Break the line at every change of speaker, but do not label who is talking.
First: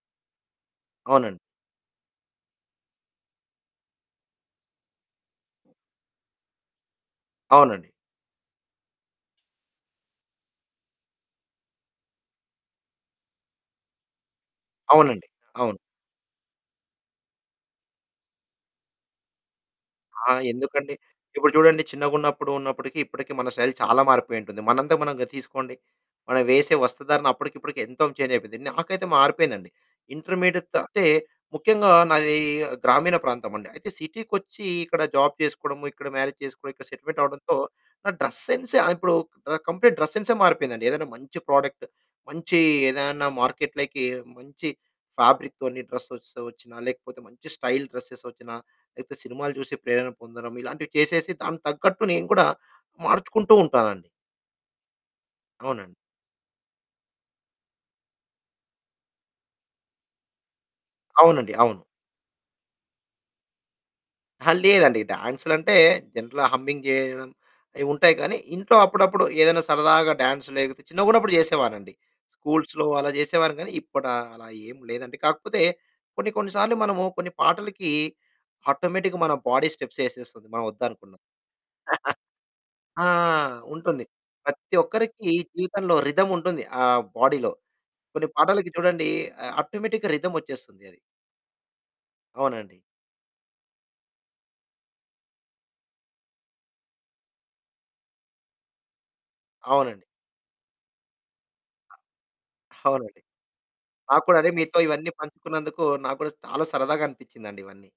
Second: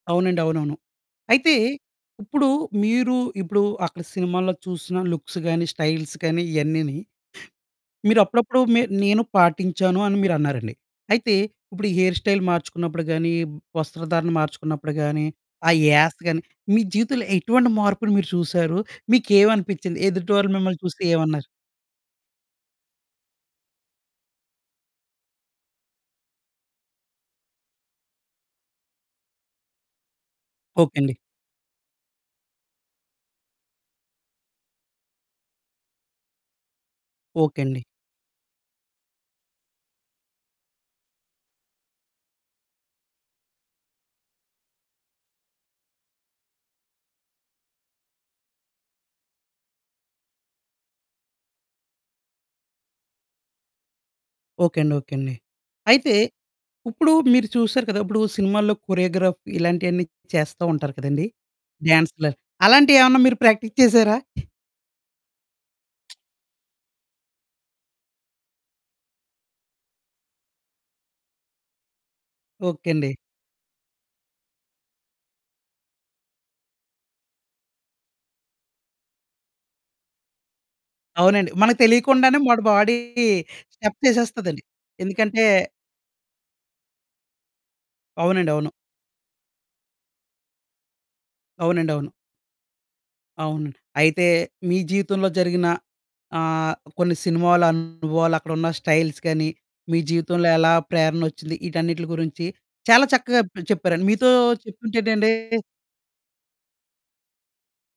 అవునండి. అవునవును.
అవునండి.
అయితే, ఇప్పుడు మీరు ఇప్పుడు అక్కడ సినిమాల్లో చూసిన లుక్స్ గానీ, స్టైల్స్ కానీ ఇవన్నీని
అవునండి.
మీరు అప్పుడప్పుడు మీ నేను పాటించాను అని మీరన్నారండి. అయితే ఇప్పుడు హెయిర్ స్టైల్ మార్చుకున్నప్పుడు గానీ, వస్త్రధారణ మార్చుకున్నప్పుడు గానీ,
అవునండి.
ఆ
అవును.
యాస గానీ మీ జీవితంలో ఎటువంటి మార్పుని మీరు చూసారు? మీకేవనిపించింది?
ఆ!
ఎదుటి వాళ్ళు మిమ్మల్ని
ఎందుకండి?
చూస్తే ఏమన్నారు?
ఇప్పుడు చూడండి చిన్నగున్నపుడు ఉన్నప్పటికి ఇప్పటికి మన శైలి చాలా మారిపోయి ఉంటుంది. మనంతా మనంగా తీసుకోండి. మనం వేసే వస్తుధారణ అప్పటికి ఇప్పటికి ఎంతో చేంజ్ అయిపోయింది. నాకైతే మారిపోయిందండి. ఇంటర్మీడియట్‌తో
ఓకే
అంటే
అండి.
ముఖ్యంగా నాది గ్రామీణ ప్రాంతమండి. అయితే సిటీకొచ్చి ఇక్కడ జాబ్ చేసుకోవడము, ఇక్కడ మ్యారేజ్ చేసుకోవడం, ఇక్కడ సెటిల్‌మెంట్ అవ్వడంతో
ఓకే అండి.
నా డ్రెస్ సెన్స్ ఆ ఇప్పుడు క ఆ కంప్లీట్ డ్రెస్ సెన్సే మారిపోయిందండి. ఏదైనా మంచి ప్రోడక్ట్, మంచి ఏదైనా మార్కెట్‌లకి మంచి ఫ్యాబ్రిక్‌తోని డ్రెస్సెస్ వచ్చినా లేకపోతే మంచి స్టైల్ డ్రెస్సెస్ వచ్చినా లేకపోతే సినిమాలు చూసే ప్రేరణ పొందడం ఇలాంటివి చేసేసి దానికి తగ్గట్టు నేను కూడా మార్చుకుంటూ ఉంటానండి.
ఓకే అండి. ఓకే అండి.
అవునండి.
అయితే ఇప్పుడు మీరు చూసారు కదా! ఉప్పుడు సినిమాల్లో కొరియోగ్రాఫ్ ఇలాంటియన్నీ చేస్తా ఉంటారు కదండీ!
అవునండి. అవును.
డ్యాన్సులవి, అలాంటివి ఏమన్నా మీరు ప్రాక్టీస్ చేసారా?
అహా! లేదండి. డాన్సులంటే జనరల్‌గా హమ్మింగ్ చేయడం, అయి ఉంటాయి గానీ ఇంట్లో అప్పుడప్పుడు ఏదైనా సరదాగా డాన్స్ లేకపోతే చిన్నగున్నప్పుడు చేసేవానండి. స్కూల్స్‌లో
ఓకే
అలా
అండి.
చేసేవాని కానీ, ఇప్పుడు అలా ఏం లేదండి. కాకపోతే కొన్ని కొన్ని సార్లు మనము కొన్ని పాటలకి ఆటోమేటిక్‌గా మన బాడీ స్టెప్స్ ఏసేస్తుంది. మనం వద్దనుకున్నా.
అవునండి. మనకు తెలియకుండానే మన బాడీ
ఆ! ఉంటుంది.
స్టెప్సేసేస్తదండి.
ప్రతి ఒక్కరికి
ఎందుకంటే
జీవితంలో రిథమ్ ఉంటుంది. ఆహ్, బాడీలో. కొన్ని
అవునండి.
పాటాలకి
అవును.
చూడండి ఆ ఆటోమేటిక్‌గా రిథమోచ్చేస్తుంది అది.
అవునండి అవును.
అవునండి.
అవునండి. అయితే మీ జీవితంలో జరిగిన ఆహ్, కొన్ని సినిమాలు అనుభవాలు, అక్కడున్న స్టైల్స్ గానీ, మీ
అవునండి.
జీవితంలో ఎలా ప్రేరణ ఓచ్చింది
అ
ఈటన్నిటిల గురించి చాలా
అవునండి.
చక్కగా ప చెప్పారండి
నాకు
మీతో
కూడా అండి మీతో ఇవన్నీ
చెప్తుంటేనండి
పంచుకున్నందుకు నాకు కూడా చాలా సరదాగా అనిపించిందండి ఇవన్నీ.